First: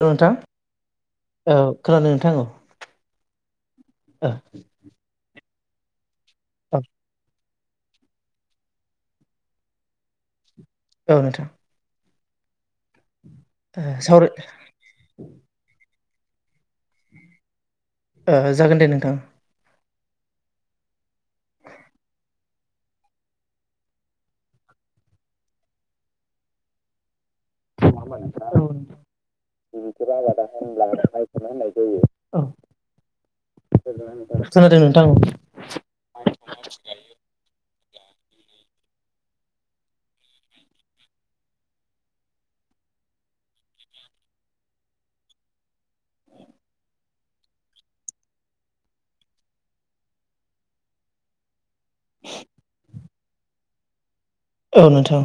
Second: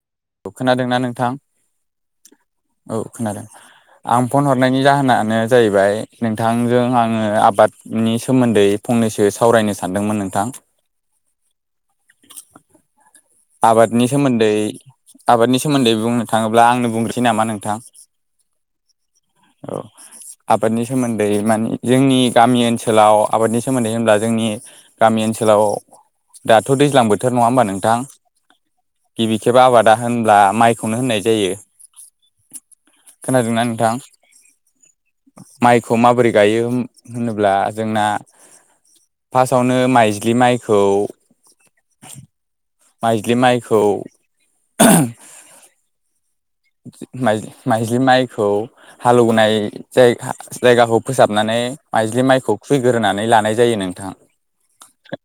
औ नोंथां खोनादोंना नोंथां औ खोनादों नोंथां औ खोनादों आं फन हरनायनि जाहोनानो जाहैबाय औ नोंथांजों आङो आबाद नि सोमोन्दै फंनैसो सावरायनो सानदोंमोन नोंथां औ नोंथां [unintelligible] आबादनि सावराय सोमोन्दै आबादनि सोमोन्दै बुं थाङोब्ला आंनो बुंग्रोसै नामा नोंथां ओजागोन दे नोंथां औ आबादनि सोमोन्दै माने जोंनि गामि ओनसोलाव आबादनि सोमोन्दै होनब्ला जोंनि गामि ओनसोलाव दाथ' दैज्लां बोथोर नङा होमबा नोंथां औ गिबि खेब आबादा होनब्ला माइखौनो होननाय जायो औ खोनादोंना नोंथां खोनादों नोंथां औ माइखौ माबोरै गायो होम होनोब्ला जोंना फासआवनो माइज्लि माइखौ माइज्लि माइखौ माइ-माइज्लि माइखौ हालौवनाय जाय-जायगाखौ फोसाबनानै माइज्लि माइखौ खुैग्रोनानै लानाय जायो नोंथां। औ नोंथां।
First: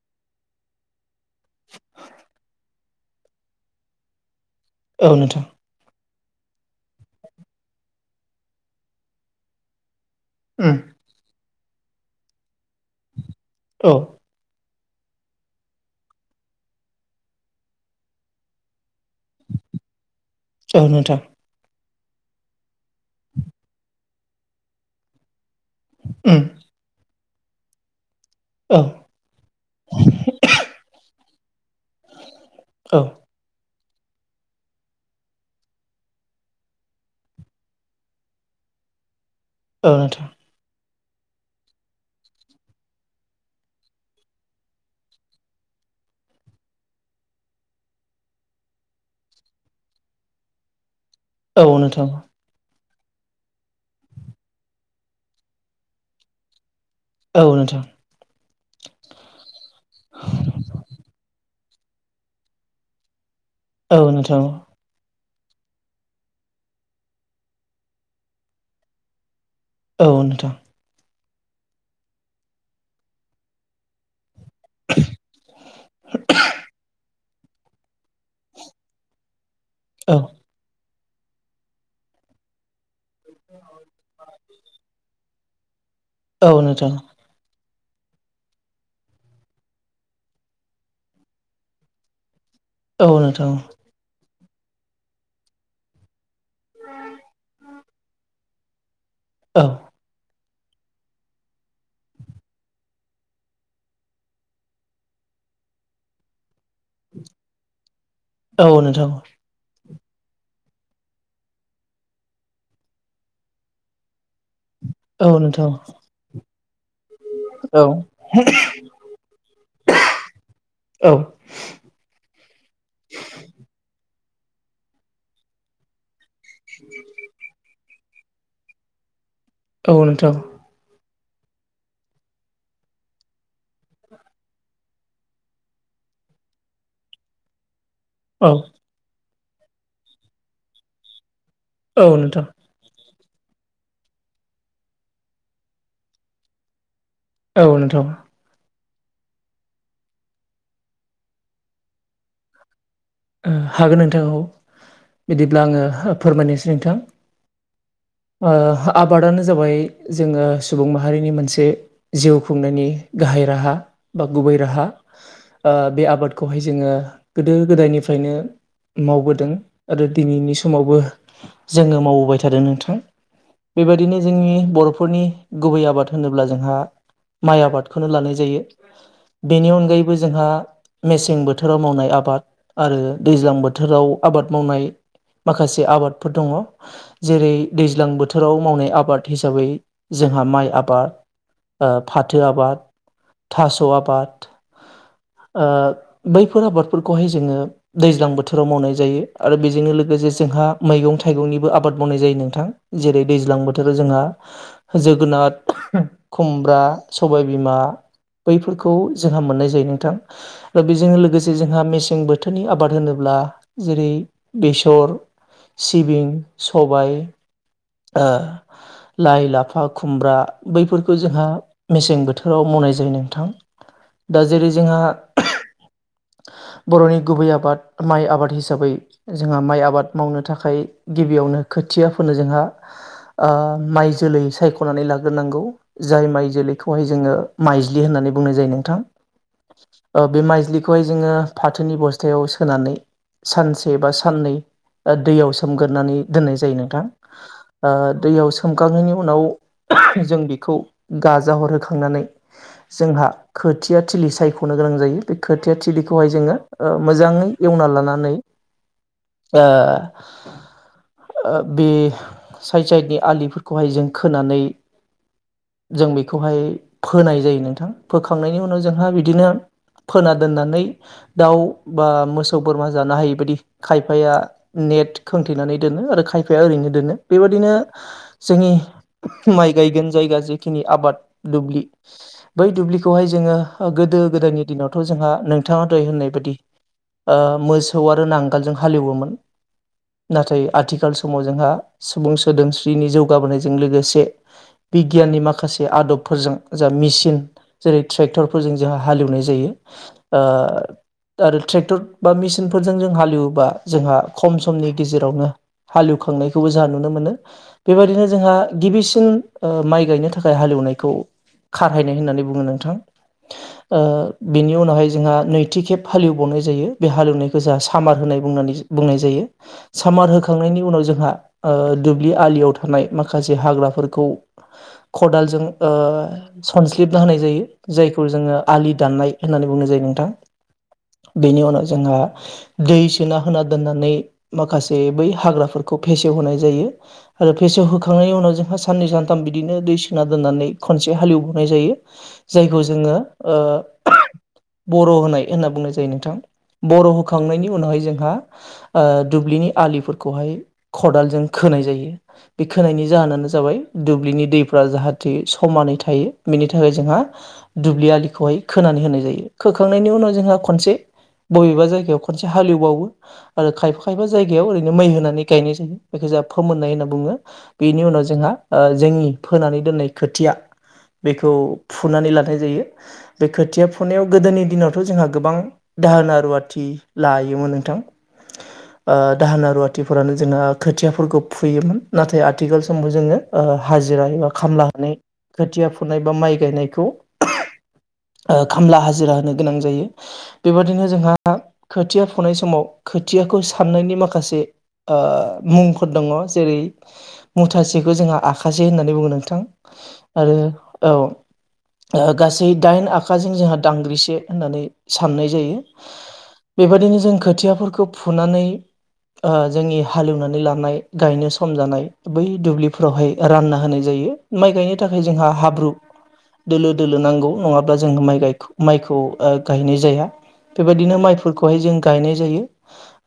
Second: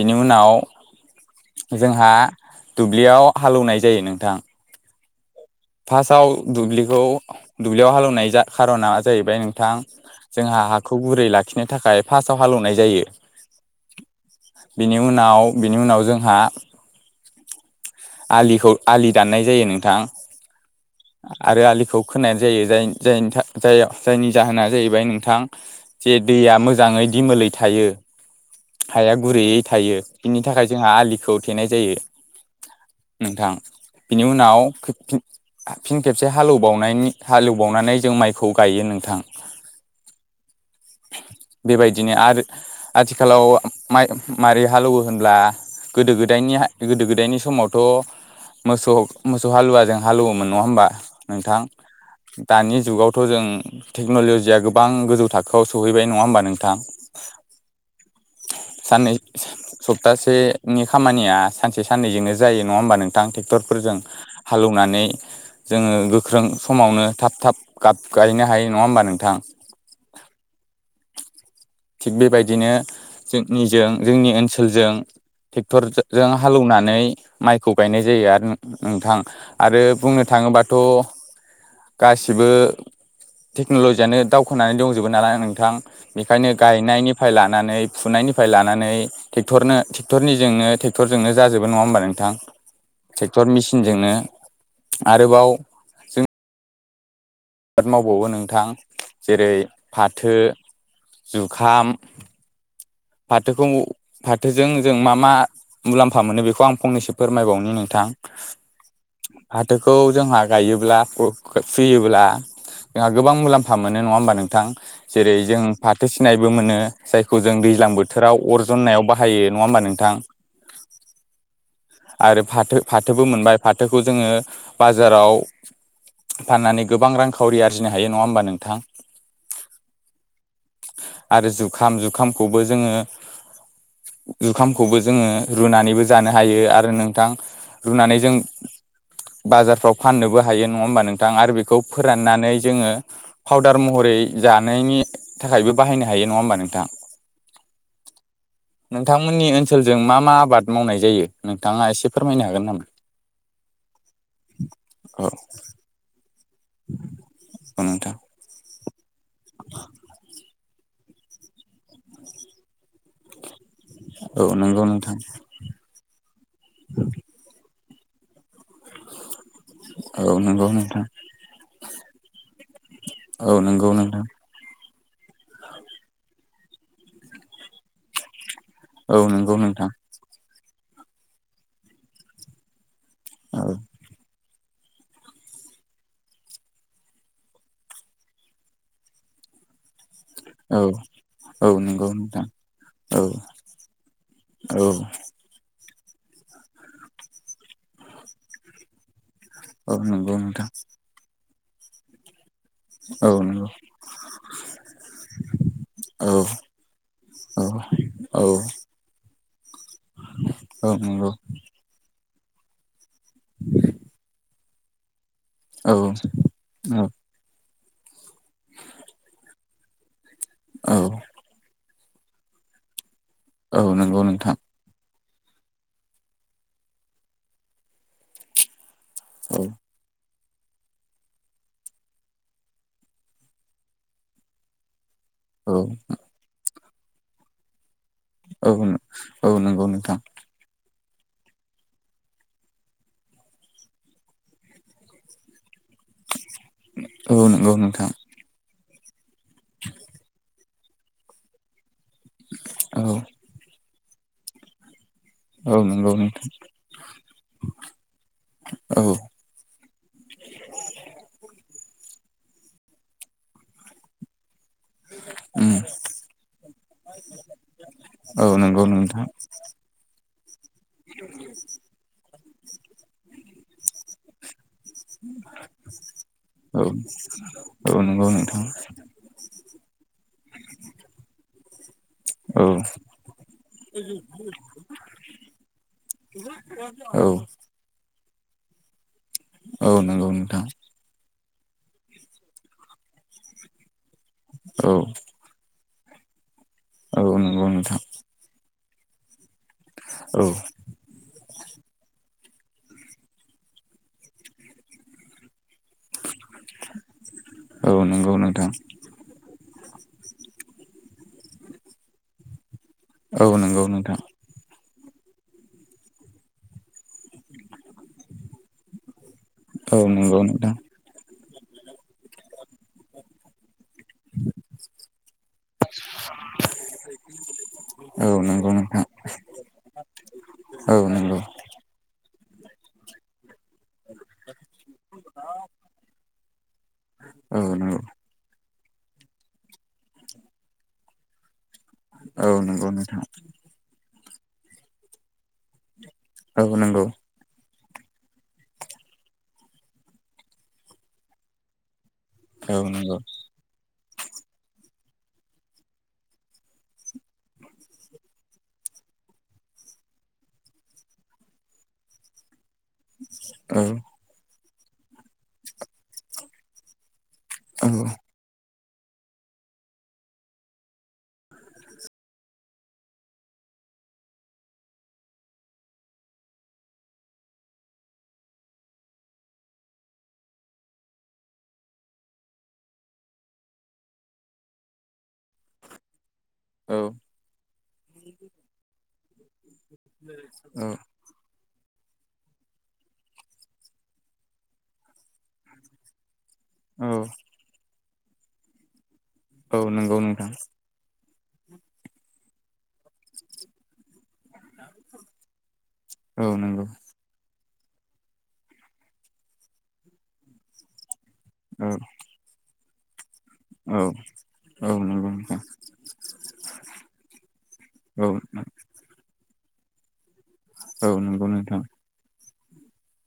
बिनि उनाव जोंहा दुब्लियाव हालौनाय जायो नोंथां। औ नोंथां। फासाव दुब्लिखौ दुब्लियाव हालौवनाय जा खार'ना जाहैबाय नोंथां जोंहा औ हाखौ गुरै लाखिनो थाखाय फासाव हालौवनाय जायो। बिनि उनाव बिनि उनाव जोंहा आलिखौ आलि दाननाय जायो नोंथां औ नोंथां औ आरो आलिखौ खोनाय जायो जायनि जायनि था जाया जायनि जाहोना जाहैबाय नोंथां जे दैया मोजाङै दिमोलै थायो। औ हाया गुरैयै थायो बिनि थाखाय जोंहा आलिखौ थेनाय जायो। औ नोंथां बिनि उनाव [unintelligible] फिन खेबसे हालौबावनायनि हालौबावनानै जों माइखौ गायो नोंथां। औ नोंथा। [unintelligible] बेबायदिनो आरो आथिखालाव माइ मारै हालौवो होनब्ला गोदो गोदायनि हा गोदो गोदायनि समावथ' मोसौ मोसौ हालुवाजों हालुवोमोन नङा होमबा? नोंथां दानि जुगावथ' जों टेक्न'ल'जिया गोबां गोजौ थाखोआव सहैबाय नङा होमबा नोंथां। औ नोंथां। साननै सप्तासेनि खामानिया सानसे साननैजोंनो जायो नङा होमबा नोंथां टेक्टरफोरजों औ नोंथां हालौनानै जोङो गोख्रों समावनो थाब थाब गाब गायनो हायो नङा होमबा नोंथां? औ नोंथां। थिग बेबायदिनो जोंनिजों जोंनि ओनसो लजों टेक्टरजो जों हालौनानै माइखौ गायनाय जायो आरो नो-नोंथां आरो औ बुंनो थाङोबाथ' गासिबो टेक्न'लजियानो दावखोनानै दंजोबो नालाय नोंथां। औ बेखायनो नोंथां गायनायनिफ्राय लानानै फुनायनिफ्राय लानानै टेक्टरनो टेक्टरनिजोंनो ट्रेक्टरजोंनो जाजोबो नङा होमबा नोंथां? औ नोंथां टेक्टर मेसिनजोंनो आरोबाव जों आबाद मावबावो नोंथां जेरै औ फाथो, जुखाम, फाथोखौ फाथोजों जों मा मा मुलाम्फा मोनो बेखौ आं फंनैसो फोरमायबावनि नोंथां औ नोंथां फाथो खौ जोंहा गायोब्ला फुर फियोब्ला जोंहा गोबां मुलाम्फा मोनो नङा होमबा नोंथां। औ जेरै जों नोंथां फाथो सिनायबो मोनो जायखौ जों दैज्लां औ बोथोराव अर जन्नायाव बाहायो नङा होमबा नोंथां? औ आरो फाथो-फाथोबो मोनबाय फाथोखौ जोङो बाजाराव फाननानै गोबां रांखावरि आरजिनो हायो नङा होमबा नोंथां? औ नोंथां। आरो जुखाम जुखामखौबो जोङो जुखामखौबो जोङो रुनानैबो जानो हायो आरो नोंथां रुनानै जों औ बाजारफ्राव फाननोबो हायो नङा होमबा नोंथां आरो बे खौ औ नोंथां फोराननानै जोङो पाउदार महरै जानायनि थाखायबो बाहायनो हायो नङा होमबा नोंथां? औ नोंथां। नोंथांमोननि ओनसोलजों मा मा आबाद मावनाय जायो नोंथाङा एसे फोरमायनो हागोन नामा? हागोन नोंथांखौ औ बिदिब्ला आङो फोरमायनोसै। नोंथां औ नोंथां ओ आबादानो जाबाय जोंङो सुबुं माहारिनि मोनसे जिउ खुंनायनि गाहाय राहा। बा औ गुबै नंगौ राहा नोंथां बे आबादखौहाय जोङो गोदो गोदायनिफ्राय फ्रायनो मावबोदों आरो औ दिनैनि नंगौ समावबो नोंथां जोङो मावबोबाय थादों नोंथां औ नंगौ बेबायदिनो नोंथां जोंनि बर' फोरनि गुबै आबाद होनोब्ला जोंहा माइ आबादखौनो लानाय जायो। औ नंगौ बेनि नोंथां अनगायैबो जोंहा मेसें बोथोराव मावनाय आबाद आरो दैज्लां औ बोथोराव आबाद मावनाय माखासे आबादफोर दङ। जेरै दैज्लां बोथोराव मावनाय आबाद हिसाबै जोंहा माइ औ आबाद औ आ नंगौ फाथो नोंथां आबाद औ थास' आबाद औ ओ बैफोर आबादफोरखौहाय जोङो दैज्लां बोथोराव मावनाय जायो। आरो बेजोंनो औ लोगोसे नंगौ नोंथां जोंहा मैगं थाइगंनिबो आबाद मावनाय जायो नोंथां। जेरै औ दैज्लां नंगौ बोथोराव जोंहा जोगोनाथ औ खुमब्रा औ सबायबिमा। औ बैफोरखौ जोंहा मोननाय जायो नोंथां औ बेजों नंगौ लोगोसे जोंहा मेसें बोथोरनि आबाद होनो ब्ला जेरै बेसर औ सिबिं सबाय ओ लाइ लाफा खुमब्रा औ बैफोरखौ जोंहा मेसें बोथोराव मावनाय जायो नोंथां। औ नंगौ दा नोंथां जेरै जोंहा बर'नि गुबै आबाद माइ आबाद हिसाबै जोंहा औ माइ आबाद मावनो थाख खाय गिबियावनो खोथियाफोनो जोंहा आ माइ जोलै सायख'नानै ला गोनांगौ औ जाय माइ जोलैखौहाय जोङो माइ ज्लि होननानै बुंनाय जायो औ नोंथां। औ नंगौ नोंथां ओ बे माइज्लि खौहाय जोंङो फाथोनि बथायाव सोनानै सानसे बा साननै दैयाव सो गोरनानै दोन्नाय जायो नोंथां। औ नंगौ ओ नोंथां दैयाव सोम गांनायनि उनाव जों बेखौ गाजा हरो खांनानै औ जोंहा खोथिया थिलि सायख'नो गोनां जायो। बे खोथिया औ नंगौ थिलिखौहाय नोंथां जोङो मोजाङै एवना लानानै औ आ ओ बे साइड साइडनि आलिफोरखौहाय जों खोनानै [inaudible] जों बेखौहाय फोनाय जायो नोंथां। औ फोखांनायनि उनाव नंगौ जोंहा नोंथां बिदिनो फोना दोननानै दाउ बा मोसौ बोरमा जानो हायैबादि खायफाया नेट खोंथेनानै दोनो आरो खायफाया औ ओरैनो दोनो बेबायादिनो औ नंगौ नोंथां जोंनि माइ गायगोन जायगा जेखिनि आबाद दुब्लि औ बै दुब्लिखौहाय जोङो गो दो गोदोयनि दिनावथ' जोंहा नोंथाङा दहाय होननाय ओ बायदि औ मोसौ आरो नांगालजों हालएवोमोन औ नंगौ नोंथां नाथाय आथिखाल समाव जोंहा सुबुं सोदोम नि जौगाबोनायजों लोगोसे औ बिगियाननि माखासे आदबफोरजों जा औ मेसिन नंगौ नोंथां जेरै ट्रेक्टरफोरजों जोंहा हालेवनाय जायो। औ ओ आरो ट्रेक्टर बा मेसिनफोरजों जों हालेवोबा जोंहा खम समनि गेजेरावनो हालेवखांनायखौबो जोंहा नुनो मोनो। औ बेबायदिनो नंगौ जोंहा नोंथां गिबिसिन ओ माइ गायनो थाखाय हालेवनायखौ खारहायनाय होननानै बुङो नोंथां। आ औ नंगौ नोंथां बेनि उनावहाय जोंहा नैथि खेब हालेवबावनाय जायो। बे हालेवनायखौ जोंहा सामार होनाय बुंनानै बुंनाय जायो। औ सामार नंगौ नोंथां होखांनायनि उनाव जोंहा ओ दुब्लि आलियाव थानाय माखासे हाग्राफोरखौ खदालजों ओ सनस्लिबना होनाय जायो। जायखौ औ जोङो नंगौ आलि नोंथां दाननाय होननानै बुंनाय जायो नोंथां। औ नंगौ बेनि उनाव जोंहा दै सोना होना दोननानै माखासे बै हाग्राफोरखौ फेसेवहोनाय जायो। आरोे औ नंगौ फेसेवहोखांनायनि उनाव जों साननै सानथाम बिदिनो दै सोना दोननानै खनसे हालेवो जायो औ जायखौ नंगौ जोङो नोंथां ओ बर' होनाय होनना बुंनाय जायोनो। थां औ नंगौ बर' होखांनायनि उनावहाय जोंहा ओ दुब्लिनि आलिफोरखौहाय खदालजों खोनाय जायो। बे औ खोनायनि नंगौ जाहोनानो जाबाय दुब्लिनि दैफ्रा जाहाथे समानै थायो बेनि थाखाय जोंहा दुब्लि आलिखौहाय खोना नै होनाय जायो खोखांनायनि उनाव जोंहा खनसे बबेबा जायगायाव खनसे हालेवबावो आरो औ खायफा खायफा जाय गायाव ओरैनो मै होनानै गायनाय जायो बेखौ जोंहा फोमोन्नाय होनना बुङो औ बेनि उनाव जोंहा ओ जोंनि फोनानै दोननाय खोथिया बेखौ फुनानै लानाय जायो बे खोथिया फुनायाव गोदोनि दिनाव थ' जोंहा गोबां दाहोना रुवाथि लायोमोन नोंथां। [inaudible] ओ दाहोना रुवाथिफोरानो जोंहा खोथियाफोरखौ फुयोमोन नाथाय आथिखाल समाव जोङो ओ हाजिरा एबा खामला होनानै खोथिया फुनाय बा माइ गायनायखौ ओ खामला हाजिरा होनो। गोनां जायो बेबायादिनो जोंहा खोथिया फुनाय समाव खोथियाखौ साननायनि माखासे ओ मुंफोर दङ जेरै औ मुथासेखौ जोंहा आखासे होननानै बुंङो नों थां औ नंगौ नोंथां आरो औ। ओ गासै दाइन आखाजों जोंहा दांग्रिसे होननानै साननाय जायो औ नंगौ बेबायदिनो जों खोथियाफोर खो फुनानै ओ जोंनि हालेवनानै लानाय गायनो सम औ जानाय बै दुब्लिफोरावहाय रानना होनाय औ जायो माइ औ गायनो नंगौ थाखाय जोंहा नोंथां हाब्रु दोलो -दोलो नांगौ नङाब्ला जोंनो औ माइ गाय औ माइखौ ओ गायनाय जाया बेबायदिनो नंगौ नोंथां माइफोरखौहाय जों गायनाय जायो।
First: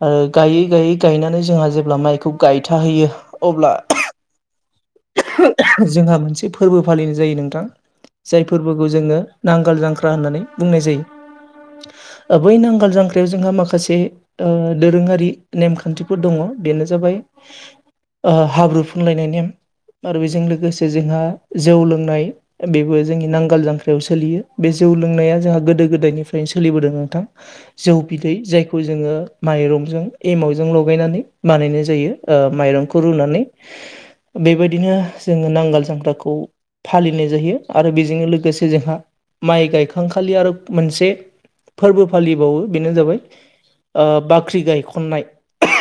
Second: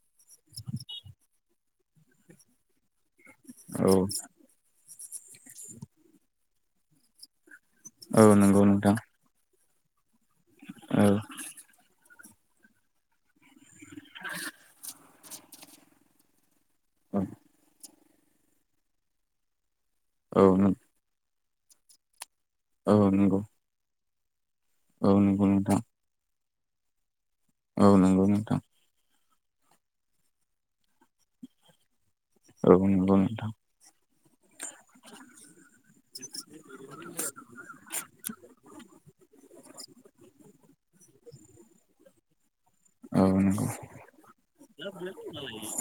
ओ गायै -गायै गायनानै जोंहा जेब्ला माइखौ गायथाहैयो अब्ला औ जोंहा मोनसे फोरबो फालिनाय जायो नोंथां औ जाय नंगौ फोरबोखौ नोंथां जोङो नांगाल जांख्रा होननानै बुंनाय जायो। औ बै नांगाल जांख्रायाव जोंहा माखासे दोरोङारि ओ नेमखान्थिफोर दङ। बेनो औ जाबाय ओ हाब्रुफुंलायनाय नेम आरो बेजों औ लोगोसे जोंहा जौ लोंनाय बेबो औ जोंनि नंगौ नांगाल जांख्रायाव सोलियो बे जौ औ लोंनाया नंगौ जोंहा नोंथां गोदो निफ्रायनो सोलिबोदों नोंथां औ जौ नंगौ बिदै नोंथां जायखौ जोङो माइरंजों एमावजों लगायनानै बानायनाय जायो ओ औ माइरंखौ नंगौ रुनानै नोंथां बेबायदिनो जोङो नांगोल जांग्राखौ फालिनाय जायो आरो बेजोंनो लोगोसे जोंहा माइ गायखांखालि आरो मोनसे फोरबो फालिबावो बेनो जाबाय औ नंगौ ओ बाख्रि गाय खननाय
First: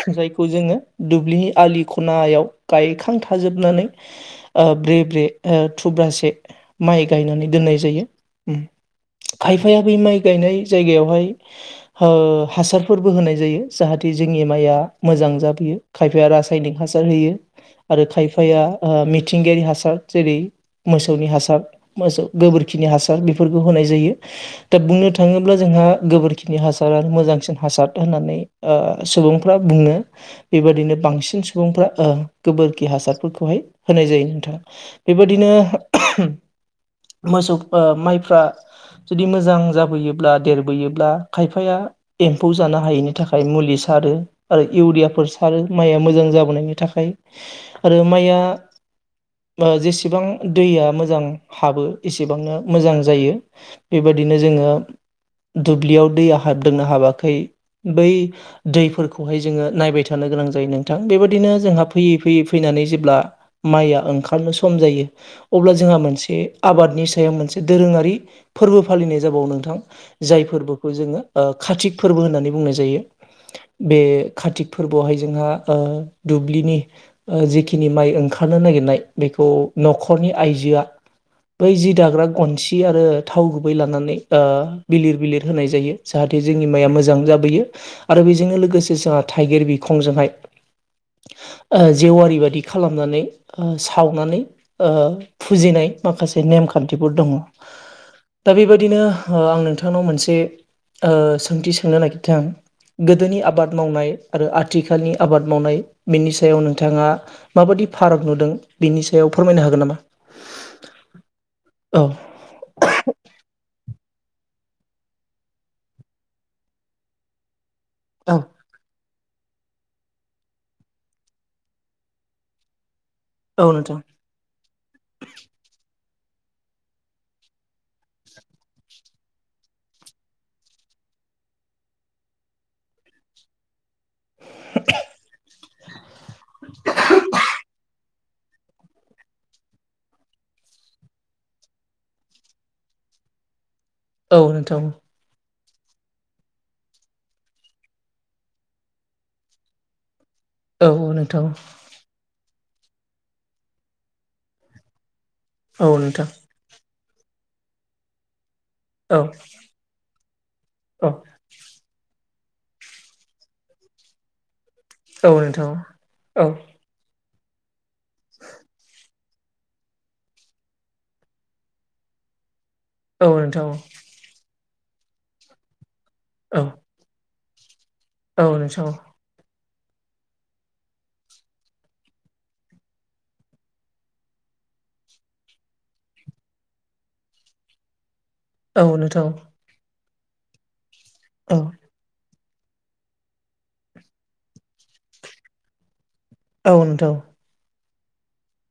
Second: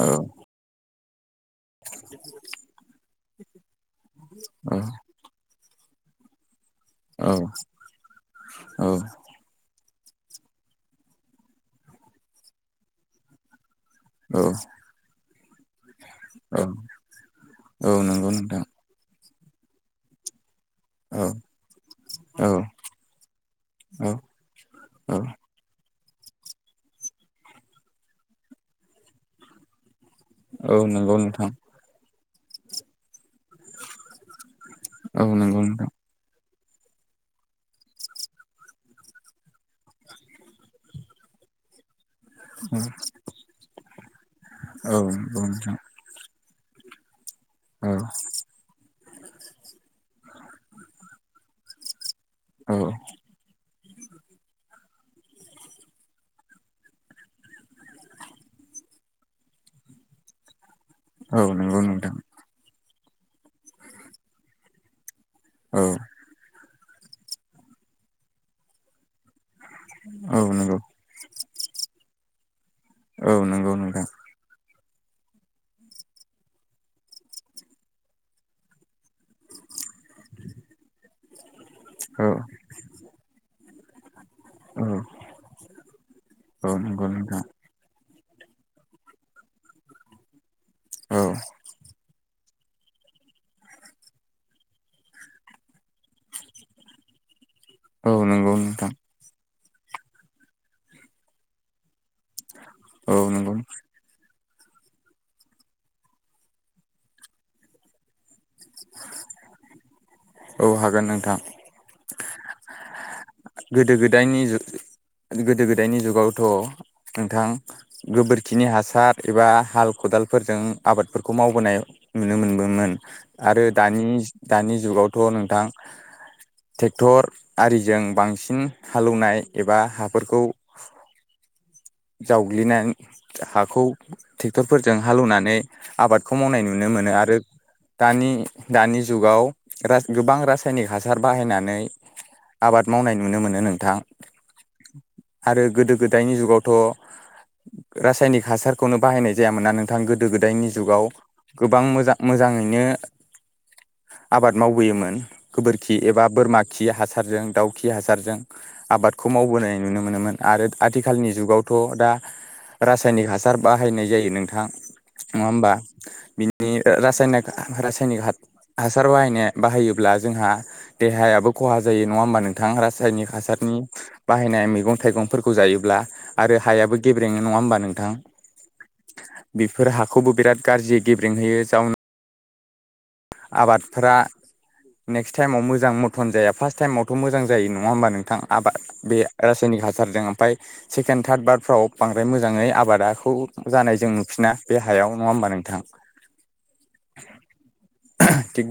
औ जायखौ जोङो दुब्लि आलि खनायाव गायखां थाजोबनानै ओ औ ब्रे- ब्रे ओ थुब्रासे माइ गायनानै औ दोननाय जायो उम खायफाया बेै माइ गायनाय जायगायावहाय हो हासारफोरबो होनाय जायो। जाहाथे जोंनि माइया मोजां जाबोयो। खायफाया औ रासायनिक हासार होयो औ आरो नंगौ खायफाया नोंथां ओ मिथिंगायारि हासार जेरै औ मोसौनि हासार मोसौ औ गोबोरखिनि हासार बेफोरखौ होनाय औ जायो। दा बुंनो थाङोब्ला जोंहा गोबोरखिनि हासारा मोजांसिन हासार होननानै ओ सुबुंफ्रा बुंङो। औ बेबायदिनो नंगौ बांसिन नोंथां सुबुंफ्रा ओ गोबोरखि हासारफोरखौ हाय होनाय जायो नोंथां औ बेबादिनो नंगौ नोंथां मोसौ फा माइफ्रा जुदि मोजां जाबोयोब्ला देरबोयोब्ला खायफाया एम्फौ जानो हायिनि थाखाय मुलि सारो आरो औ इउरियाफोर नंगौ सारो नोंथां माइया मोजां जाबोनाय नि थाखाय औ आरो माइया ओ जेसेबां दैया मोजां हाबो एसेबांनो औ मोजां जायो। बेबायदिनो जोङो दुब्लियाव दैया हाबदोंनो हाबाखै बै दैफोरखौहाय जोङो नायबाय थानो गोनां जायो नों थां औ बेबादिनो नंगौ जोंहा नोंथां फैयै फैयै फैनानै जेब्ला माइया ओंखारनो सम जायो अब्ला औ जोंहा मोनसे आबादनि सायाव मोनसे दोरोङारि फोरबो फालिनाय जाबावनो [unintelligible] जाय औ नंगौ फोरबोखौ जोङो ओ खातिक फोरबो होननानै बुंनाय जायो औ नंगौ बे नोंथां खाथिक फोरबोआवहाय जोंहा ओ दुब्लिनि ओ जेखिनि माइ ओंखारनो नागिरनाय बेखौ न'खरनि आइजोआ [unintelligible] बै जि दाग्रा औ गनसि आरो थाव गुबै लानानै आ औ बिलिर बिलिर होनाय जायो जाहाथे जोंनि औ माइया नंगौ मोजां नोंथां जाबोयो। आरो बेजोंनो लोगोसे जाह थाइगिर बिखंजोंहाय औ आ जेवारि बायदि बिदि खालामनानै आ सावनानै ओ फुजिनाय माखासे नेमखान्थिफोर दङ। औ दा नंगौ नोंथां बेबायदिनो हा आं नों थांनाव मोनसे ओ सोंथि सोंनो नागिरदों औ गोदोनि नंगौ आबाद मावनाय आरो आथिखालनि आबाद मावनाय बेनि सायाव नोंथाङा माबादि फाराग नुदों? बिनि सायाव फोरमायनो हागोन नामा? औ हागोन नोंथां औ गोदो गोदायनि जु- गोदो गोदायनि जुगावथ' नोंथां औ गोबोरखिनि हासार एबा हाल खदालफोरजों आबादफोरखौ मावबोनाय नुनो मोनबोमोन। आरो औ नोंथां दानि दानि जुगावथ' नोंथां थेकतआरिजों बां सिन हालेवनाय एबा हाफोरखौ जावग्लिनान हाखौ थेक्टरफोरजों हालौवनानै आबादखौ मावनाय नुनो मोनो आरो। दानि दानि जुगाव रास गोबां रासायनिक हासार बाहायनानै आबाद मावनाय नुनो मोनो नोंथां। औ नोंथां आरो गोदो गोदायनि जुगावथ' रासायनिक हासारखौनो बाहायनाय जायामोनना नोंथां गो गोदो गोदायनि औ जुगाव नोंथां गोबां मोजा मोजाङै नो [unintelligible] आबाद मावबोयोमोन औ गोबोरखि एबा नोंथां बोरमाखि हास रजों दाउखि हासारजों औ आबादखौ मावबोनाय नुनो मोनोमोन आरो औ आथिखालनि जुगाव दा रासायनिक हासार बाहायनाय जायो नोंथां। औ नङा नोंथां हमबा? औ बिनि रासायनिक रासायनिक हा- हासार [unintelligible] बाहायोब्ला जोंहा देहायाबो खहा जायो नङा होमबा नों थां औ रासायनिक नोंथां हासारनि बाहायनाय मैगं थाइगंफोरखौ जायोब्ला आरो औ हायाबो गेब्रेङो नङा होनबा नों औ नों [unintelligible] बेफोर हाखौबो बिराद गाज्रि गेब्रेंहैयो जावन आबादफ्रा नेक्स्ट टाइमाव मोजां मथन जाया फार्स्ट टाइमावथ' मोज जायोङा होमब नों थां आबाद औ बे नोंथां रासायनिक हासारजों ओमफ्राय सेकेण्ड थार्ड औ बारफ्राव बांद्राय मोजां मोजाङै आबादाखौ जानाय जों नुफिना। बे हायाव नङा होमबा नोंथां? औ नोंथां [inaudible] थिग बे